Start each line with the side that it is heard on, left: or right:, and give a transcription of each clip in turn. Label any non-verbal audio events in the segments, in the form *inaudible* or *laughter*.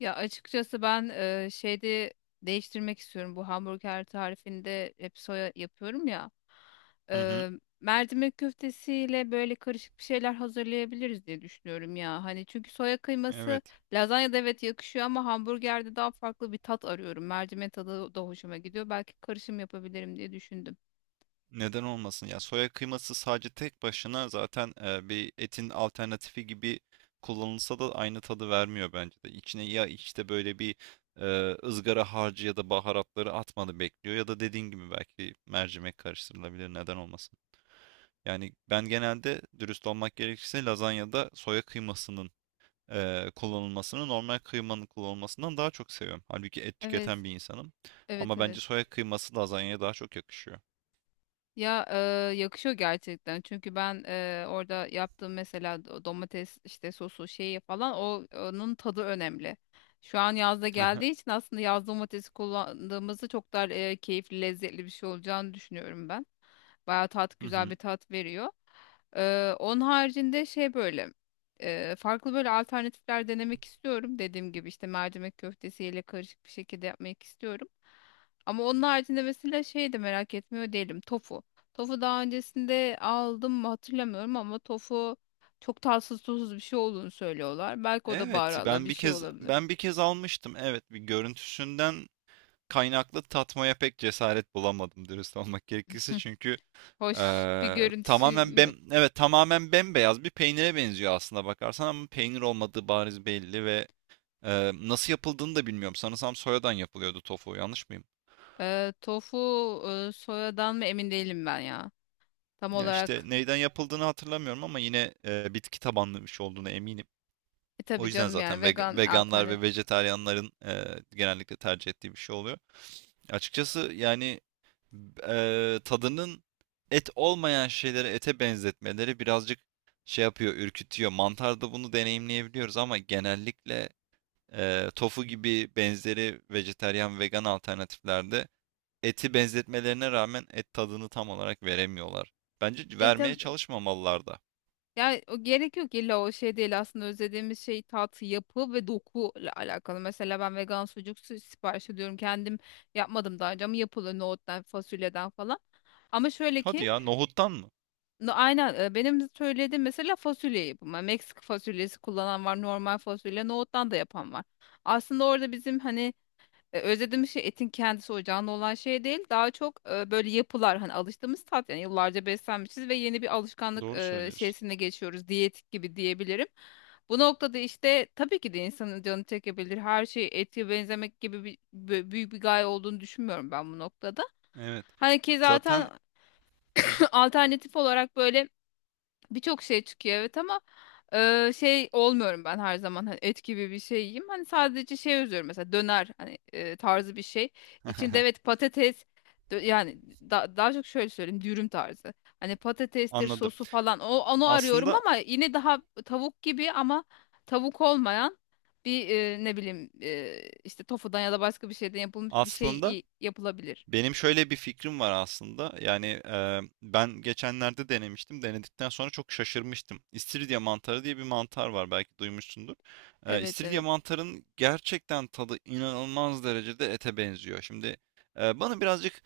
left: Ya açıkçası ben şeyde değiştirmek istiyorum. Bu hamburger tarifinde hep soya yapıyorum ya.
right: Hı hı,
left: E, Mercimek köftesiyle böyle karışık bir şeyler hazırlayabiliriz diye düşünüyorum ya. Hani çünkü soya kıyması
right: evet.
left: lazanyada, evet, yakışıyor ama hamburgerde daha farklı bir tat arıyorum. Mercimek tadı da hoşuma gidiyor. Belki karışım yapabilirim diye düşündüm.
right: Neden olmasın? Ya soya kıyması sadece tek başına zaten bir etin alternatifi gibi kullanılsa da aynı tadı vermiyor bence de. İçine ya işte böyle bir e, ızgara harcı ya da baharatları atmanı bekliyor ya da dediğin gibi belki mercimek karıştırılabilir. Neden olmasın? Yani ben genelde dürüst olmak gerekirse lazanyada soya kıymasının kullanılmasını normal kıymanın kullanılmasından daha çok seviyorum. Halbuki et tüketen
left: Evet,
right: bir insanım.
left: evet,
right: Ama bence
left: evet.
right: soya kıyması lazanyaya daha çok yakışıyor.
left: Ya yakışıyor gerçekten. Çünkü ben, orada yaptığım mesela domates işte sosu şeyi falan, onun tadı önemli. Şu an yazda geldiği
right: *laughs*
left: için aslında yaz domatesi kullandığımızda çok daha keyifli, lezzetli bir şey olacağını düşünüyorum ben. Bayağı tat,
right: Hı
left: güzel
right: hı.
left: bir tat veriyor. Onun haricinde şey, böyle farklı böyle alternatifler denemek istiyorum. Dediğim gibi işte mercimek köftesiyle karışık bir şekilde yapmak istiyorum. Ama onun haricinde mesela şey de merak etmiyor değilim. Tofu. Tofu daha öncesinde aldım mı hatırlamıyorum ama tofu çok tatsız tuzsuz bir şey olduğunu söylüyorlar. Belki o da
right: Evet,
left: baharatla
right: ben
left: bir
right: bir
left: şey
right: kez
left: olabilir.
right: ben bir kez almıştım. Evet, bir görüntüsünden kaynaklı tatmaya pek cesaret bulamadım dürüst olmak gerekirse.
left: *laughs*
right: Çünkü
left: Hoş bir görüntüsü
right: tamamen
left: mü yok?
right: evet tamamen bembeyaz bir peynire benziyor aslında bakarsan ama peynir olmadığı bariz belli ve nasıl yapıldığını da bilmiyorum. Sanırsam soyadan yapılıyordu tofu, yanlış mıyım?
left: Tofu soyadan mı emin değilim ben ya. Tam
right: Ya işte
left: olarak
right: neyden yapıldığını hatırlamıyorum ama yine bitki tabanlı bir şey olduğunu eminim.
left: e
right: O
left: tabii
right: yüzden
left: canım,
right: zaten
left: yani vegan.
right: veganlar ve vejetaryenlerin genellikle tercih ettiği bir şey oluyor. Açıkçası yani tadının et olmayan şeyleri ete benzetmeleri birazcık şey yapıyor, ürkütüyor. Mantarda bunu deneyimleyebiliyoruz ama genellikle tofu gibi benzeri vejetaryen vegan alternatiflerde eti benzetmelerine rağmen et tadını tam olarak veremiyorlar. Bence
left: E
right: vermeye
left: tabii.
right: çalışmamalılar da.
left: Yani o gerek yok, illa o şey değil, aslında özlediğimiz şey tat, yapı ve doku ile alakalı. Mesela ben vegan sucuk sipariş ediyorum. Kendim yapmadım daha önce ama yapılıyor nohuttan, fasulyeden falan. Ama şöyle
right: Hadi
left: ki
right: ya, nohuttan mı?
left: aynen, benim söylediğim mesela fasulye yapımı. Meksika fasulyesi kullanan var, normal fasulye, nohuttan da yapan var. Aslında orada bizim hani, özlediğimiz şey etin kendisi, o canlı olan şey değil. Daha çok böyle yapılar, hani alıştığımız tat, yani yıllarca beslenmişiz ve yeni bir alışkanlık
right: Doğru söylüyorsun.
left: şeysine geçiyoruz. Diyetik gibi diyebilirim. Bu noktada işte tabii ki de insanın canı çekebilir. Her şey ete benzemek gibi bir, büyük bir gaye olduğunu düşünmüyorum ben bu noktada.
right: Evet.
left: Hani ki
right: Zaten
left: zaten *clears throat* *laughs* alternatif olarak böyle birçok şey çıkıyor, evet, ama şey olmuyorum ben her zaman hani et gibi bir şey yiyeyim. Hani sadece şey özlüyorum mesela döner hani, tarzı bir şey. İçinde, evet,
right: *laughs*
left: patates, yani daha çok şöyle söyleyeyim, dürüm tarzı. Hani patatestir,
right: anladım.
left: sosu falan, onu arıyorum
right: Aslında
left: ama yine daha tavuk gibi ama tavuk olmayan bir, ne bileyim, işte tofudan ya da başka bir şeyden yapılmış bir şey
right: aslında
left: yapılabilir.
right: benim şöyle bir fikrim var aslında. Yani ben geçenlerde denemiştim. Denedikten sonra çok şaşırmıştım. İstiridye mantarı diye bir mantar var. Belki duymuşsundur.
left: Evet,
right: İstiridye
left: evet.
right: mantarın gerçekten tadı inanılmaz derecede ete benziyor. Şimdi bana birazcık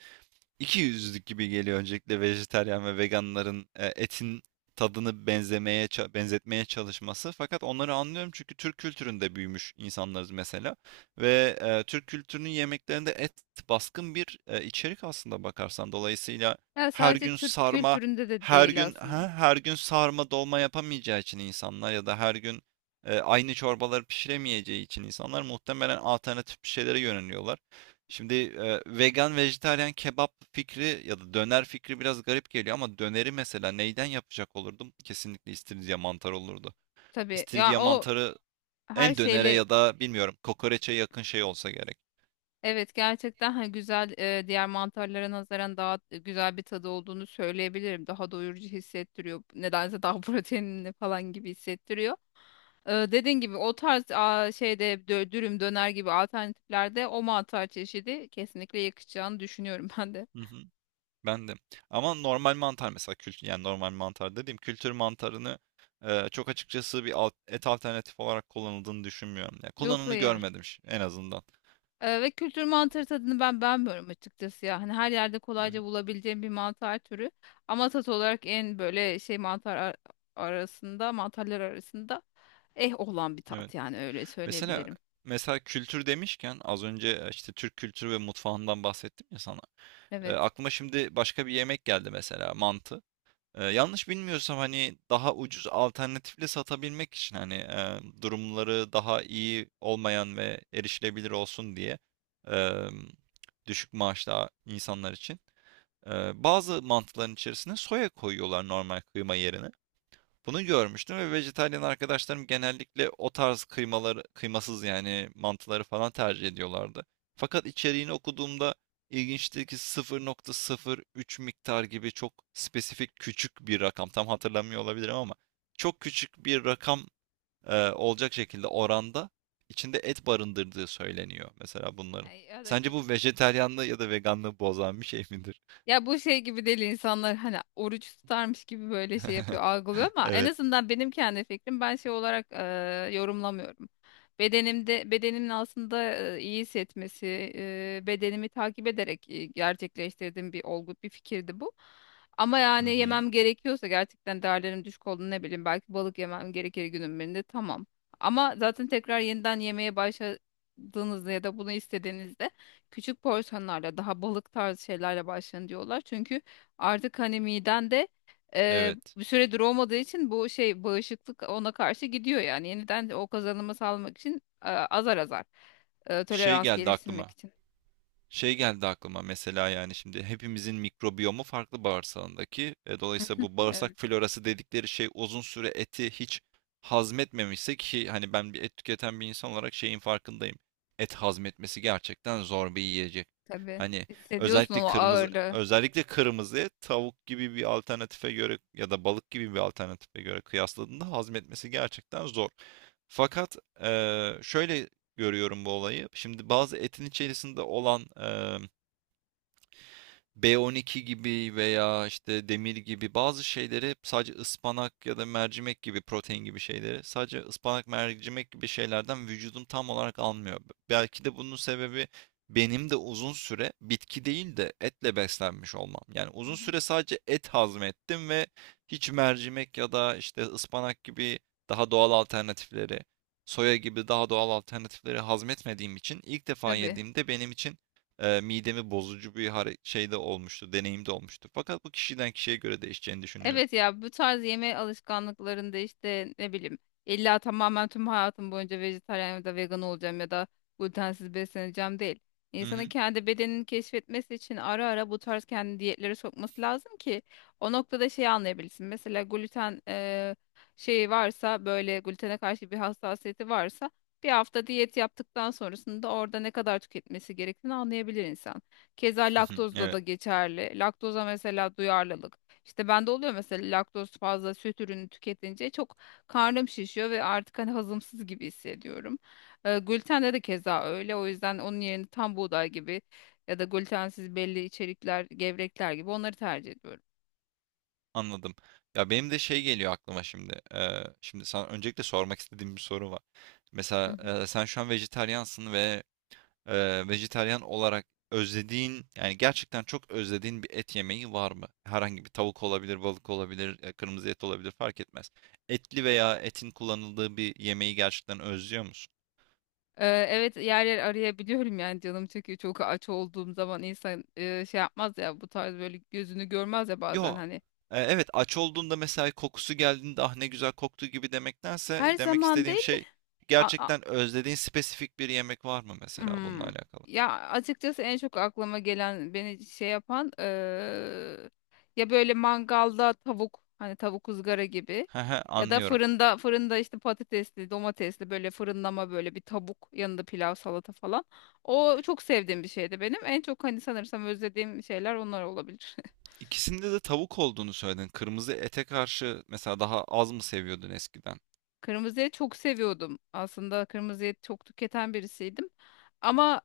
right: iki yüzlük gibi geliyor öncelikle vejetaryen ve veganların etin tadını benzetmeye çalışması. Fakat onları anlıyorum çünkü Türk kültüründe büyümüş insanlarız mesela ve Türk kültürünün yemeklerinde et baskın bir içerik aslında bakarsan. Dolayısıyla
left: Yani
right: her
left: sadece
right: gün
left: Türk
right: sarma,
left: kültüründe de değil aslında.
right: her gün sarma dolma yapamayacağı için insanlar ya da her gün aynı çorbaları pişiremeyeceği için insanlar muhtemelen alternatif bir şeylere yöneliyorlar. Şimdi vegan, vejetaryen, kebap fikri ya da döner fikri biraz garip geliyor ama döneri mesela neyden yapacak olurdum? Kesinlikle istiridye mantarı olurdu.
left: Tabii ya.
right: İstiridye
left: O
right: mantarı
left: her
right: en dönere
left: şeyle,
right: ya da bilmiyorum kokoreçe yakın şey olsa gerek.
left: evet, gerçekten hani güzel. Diğer mantarlara nazaran daha güzel bir tadı olduğunu söyleyebilirim. Daha doyurucu hissettiriyor. Nedense daha *laughs* proteinli falan gibi hissettiriyor. Dediğin gibi o tarz şeyde, dürüm döner gibi alternatiflerde o mantar çeşidi kesinlikle yakışacağını düşünüyorum *laughs* ben de.
right: Hı hı. Ben de. Ama normal mantar mesela kültür yani normal mantar dediğim kültür mantarını çok açıkçası bir et alternatif olarak kullanıldığını düşünmüyorum. Yani
left: Yok,
right: kullanımını
left: hayır.
right: görmedim en azından.
left: Ve kültür mantarı tadını ben beğenmiyorum açıkçası ya. Hani her yerde
right: Hı hı,
left: kolayca bulabileceğim bir mantar türü. Ama tat olarak en böyle şey, arasında, mantarlar arasında eh olan bir
right: evet.
left: tat, yani öyle
right: Mesela
left: söyleyebilirim.
right: mesela kültür demişken az önce işte Türk kültürü ve mutfağından bahsettim ya sana.
left: Evet.
right: Aklıma şimdi başka bir yemek geldi mesela mantı. Yanlış bilmiyorsam, hani, daha ucuz alternatifle satabilmek için, hani, durumları daha iyi olmayan ve erişilebilir olsun diye, emm, düşük maaşlı insanlar için, bazı mantıların içerisine soya koyuyorlar normal kıyma yerine. Bunu görmüştüm ve vejetaryen arkadaşlarım genellikle o tarz kıymaları, kıymasız yani mantıları falan tercih ediyorlardı. Fakat içeriğini okuduğumda ilginçti ki 0,03 miktar gibi çok spesifik küçük bir rakam. Tam hatırlamıyor olabilirim ama çok küçük bir rakam olacak şekilde oranda içinde et barındırdığı söyleniyor mesela bunların.
left: Ay, ya da
right: Sence
left: kemik.
right: bu vejetaryenliği ya da veganlığı bozan bir şey midir?
left: Ya bu şey gibi değil, insanlar hani oruç tutarmış gibi böyle şey yapıyor,
right: *laughs*
left: algılıyor ama en
right: Evet.
left: azından benim kendi fikrim, ben şey olarak yorumlamıyorum. Bedenimin aslında iyi hissetmesi, bedenimi takip ederek gerçekleştirdiğim bir olgu, bir fikirdi bu. Ama
right: Hı
left: yani
right: hı.
left: yemem gerekiyorsa gerçekten, değerlerim düşük olduğunu, ne bileyim, belki balık yemem gerekir günün birinde, tamam. Ama zaten tekrar yeniden yemeye başladığınızda ya da bunu istediğinizde küçük porsiyonlarla daha balık tarzı şeylerle başlayın diyorlar. Çünkü artık hani miden de
right: Evet.
left: bir süredir olmadığı için bu şey, bağışıklık ona karşı gidiyor yani. Yeniden o kazanımı sağlamak için, azar azar,
right: Şey
left: tolerans
right: geldi
left: geliştirmek
right: aklıma.
left: için.
right: Şey geldi aklıma mesela yani şimdi hepimizin mikrobiyomu farklı bağırsağındaki. Dolayısıyla bu bağırsak
left: Evet,
right: florası dedikleri şey uzun süre eti hiç hazmetmemişse ki hani ben bir et tüketen bir insan olarak şeyin farkındayım. Et hazmetmesi gerçekten zor bir yiyecek.
left: tabii,
right: Hani
left: hissediyorsun o ağırlığı.
right: özellikle kırmızı et tavuk gibi bir alternatife göre ya da balık gibi bir alternatife göre kıyasladığında hazmetmesi gerçekten zor. Fakat şöyle görüyorum bu olayı. Şimdi bazı etin içerisinde olan B12 gibi veya işte demir gibi bazı şeyleri sadece ıspanak ya da mercimek gibi protein gibi şeyleri sadece ıspanak mercimek gibi şeylerden vücudum tam olarak almıyor. Belki de bunun sebebi benim de uzun süre bitki değil de etle beslenmiş olmam. Yani
left: Hı
right: uzun
left: hı.
right: süre sadece et hazmettim ve hiç mercimek ya da işte ıspanak gibi daha doğal alternatifleri, soya gibi daha doğal alternatifleri hazmetmediğim için ilk defa
left: Tabii.
right: yediğimde benim için midemi bozucu bir şey de olmuştu, deneyim de olmuştu. Fakat bu kişiden kişiye göre değişeceğini düşünüyorum.
left: Evet ya, bu tarz yeme alışkanlıklarında işte, ne bileyim, illa tamamen tüm hayatım boyunca vejetaryen ya da vegan olacağım ya da glutensiz besleneceğim değil.
right: Hı
left: İnsanın
right: hı,
left: kendi bedenini keşfetmesi için ara ara bu tarz kendi diyetlere sokması lazım ki o noktada şeyi anlayabilsin. Mesela gluten şeyi varsa, böyle glutene karşı bir hassasiyeti varsa, bir hafta diyet yaptıktan sonrasında orada ne kadar tüketmesi gerektiğini anlayabilir insan. Keza
right: hı hı.
left: laktozda da
right: Evet,
left: geçerli. Laktoza mesela duyarlılık. İşte bende oluyor mesela, laktoz, fazla süt ürünü tüketince çok karnım şişiyor ve artık hani hazımsız gibi hissediyorum. Gluten de keza öyle. O yüzden onun yerine tam buğday gibi ya da glutensiz belli içerikler, gevrekler gibi onları tercih ediyorum.
right: anladım. Ya benim de şey geliyor aklıma şimdi. Şimdi sana öncelikle sormak istediğim bir soru var.
left: Hı
right: Mesela
left: hı.
right: sen şu an vejetaryansın ve vejetaryan olarak özlediğin, yani gerçekten çok özlediğin bir et yemeği var mı? Herhangi bir tavuk olabilir, balık olabilir, kırmızı et olabilir fark etmez. Etli veya etin kullanıldığı bir yemeği gerçekten özlüyor musun?
left: Evet, yer yer arayabiliyorum yani, canım çekiyor. Çok aç olduğum zaman insan şey yapmaz ya, bu tarz böyle gözünü görmez ya bazen,
right: Yo.
left: hani.
right: Evet, aç olduğunda mesela kokusu geldiğinde ah ne güzel koktu gibi demektense
left: Her
right: demek
left: zaman
right: istediğim
left: değil.
right: şey
left: A-
right: gerçekten özlediğin spesifik bir yemek var mı mesela bununla
left: Hmm.
right: alakalı?
left: Ya açıkçası en çok aklıma gelen, beni şey yapan, ya böyle mangalda tavuk, hani tavuk ızgara gibi
right: He he,
left: ya da
right: anlıyorum.
left: fırında işte patatesli, domatesli, böyle fırınlama, böyle bir tavuk, yanında pilav, salata falan. O çok sevdiğim bir şeydi benim. En çok hani sanırsam özlediğim şeyler onlar olabilir. *laughs*
right: İkisinde de tavuk olduğunu söyledin. Kırmızı ete karşı mesela daha az mı seviyordun eskiden?
left: Kırmızıya çok seviyordum. Aslında kırmızıya çok tüketen birisiydim. Ama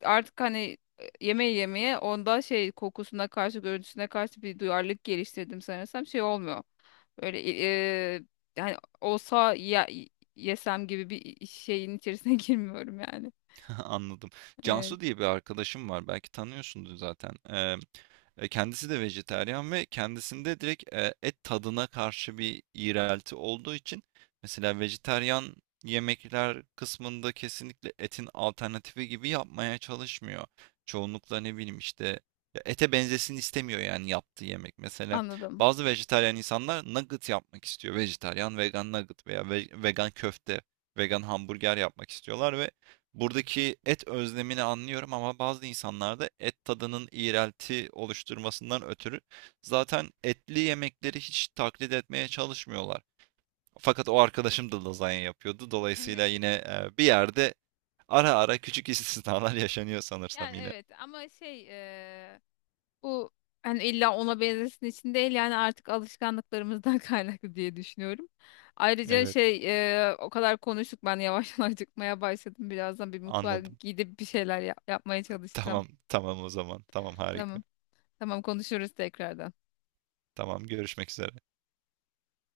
left: artık hani, yemeği yemeye, onda şey, kokusuna karşı, görüntüsüne karşı bir duyarlılık geliştirdim sanırsam. Şey olmuyor. Böyle, e, yani olsa ya, yesem gibi bir şeyin içerisine *laughs* girmiyorum yani.
right: *laughs* Anladım.
left: Evet,
right: Cansu diye bir arkadaşım var. Belki tanıyorsundur zaten. Kendisi de vejetaryen ve kendisinde direkt et tadına karşı bir iğrelti olduğu için mesela vejetaryen yemekler kısmında kesinlikle etin alternatifi gibi yapmaya çalışmıyor. Çoğunlukla ne bileyim işte ya ete benzesin istemiyor yani yaptığı yemek. Mesela
left: anladım.
right: bazı vejetaryen insanlar nugget yapmak istiyor. Vejetaryen vegan nugget veya vegan köfte, vegan hamburger yapmak istiyorlar ve buradaki et özlemini anlıyorum ama bazı insanlarda et tadının iğrelti oluşturmasından ötürü zaten etli yemekleri hiç taklit etmeye çalışmıyorlar. Fakat o arkadaşım da lazanya yapıyordu. Dolayısıyla
left: Evet.
right: yine bir yerde ara ara küçük istisnalar *laughs* yaşanıyor sanırsam
left: Yani,
right: yine.
left: evet, ama şey, bu hani illa ona benzesin için değil, yani artık alışkanlıklarımızdan *laughs* kaynaklı diye düşünüyorum. Ayrıca
right: Evet,
left: şey, o kadar konuştuk, ben yavaştan *laughs* acıkmaya başladım. Birazdan bir mutfağa
right: anladım.
left: gidip bir şeyler yapmaya çalışacağım.
right: Tamam, tamam o zaman. Tamam, harika.
left: Tamam. Tamam, konuşuruz tekrardan.
right: Tamam, görüşmek üzere.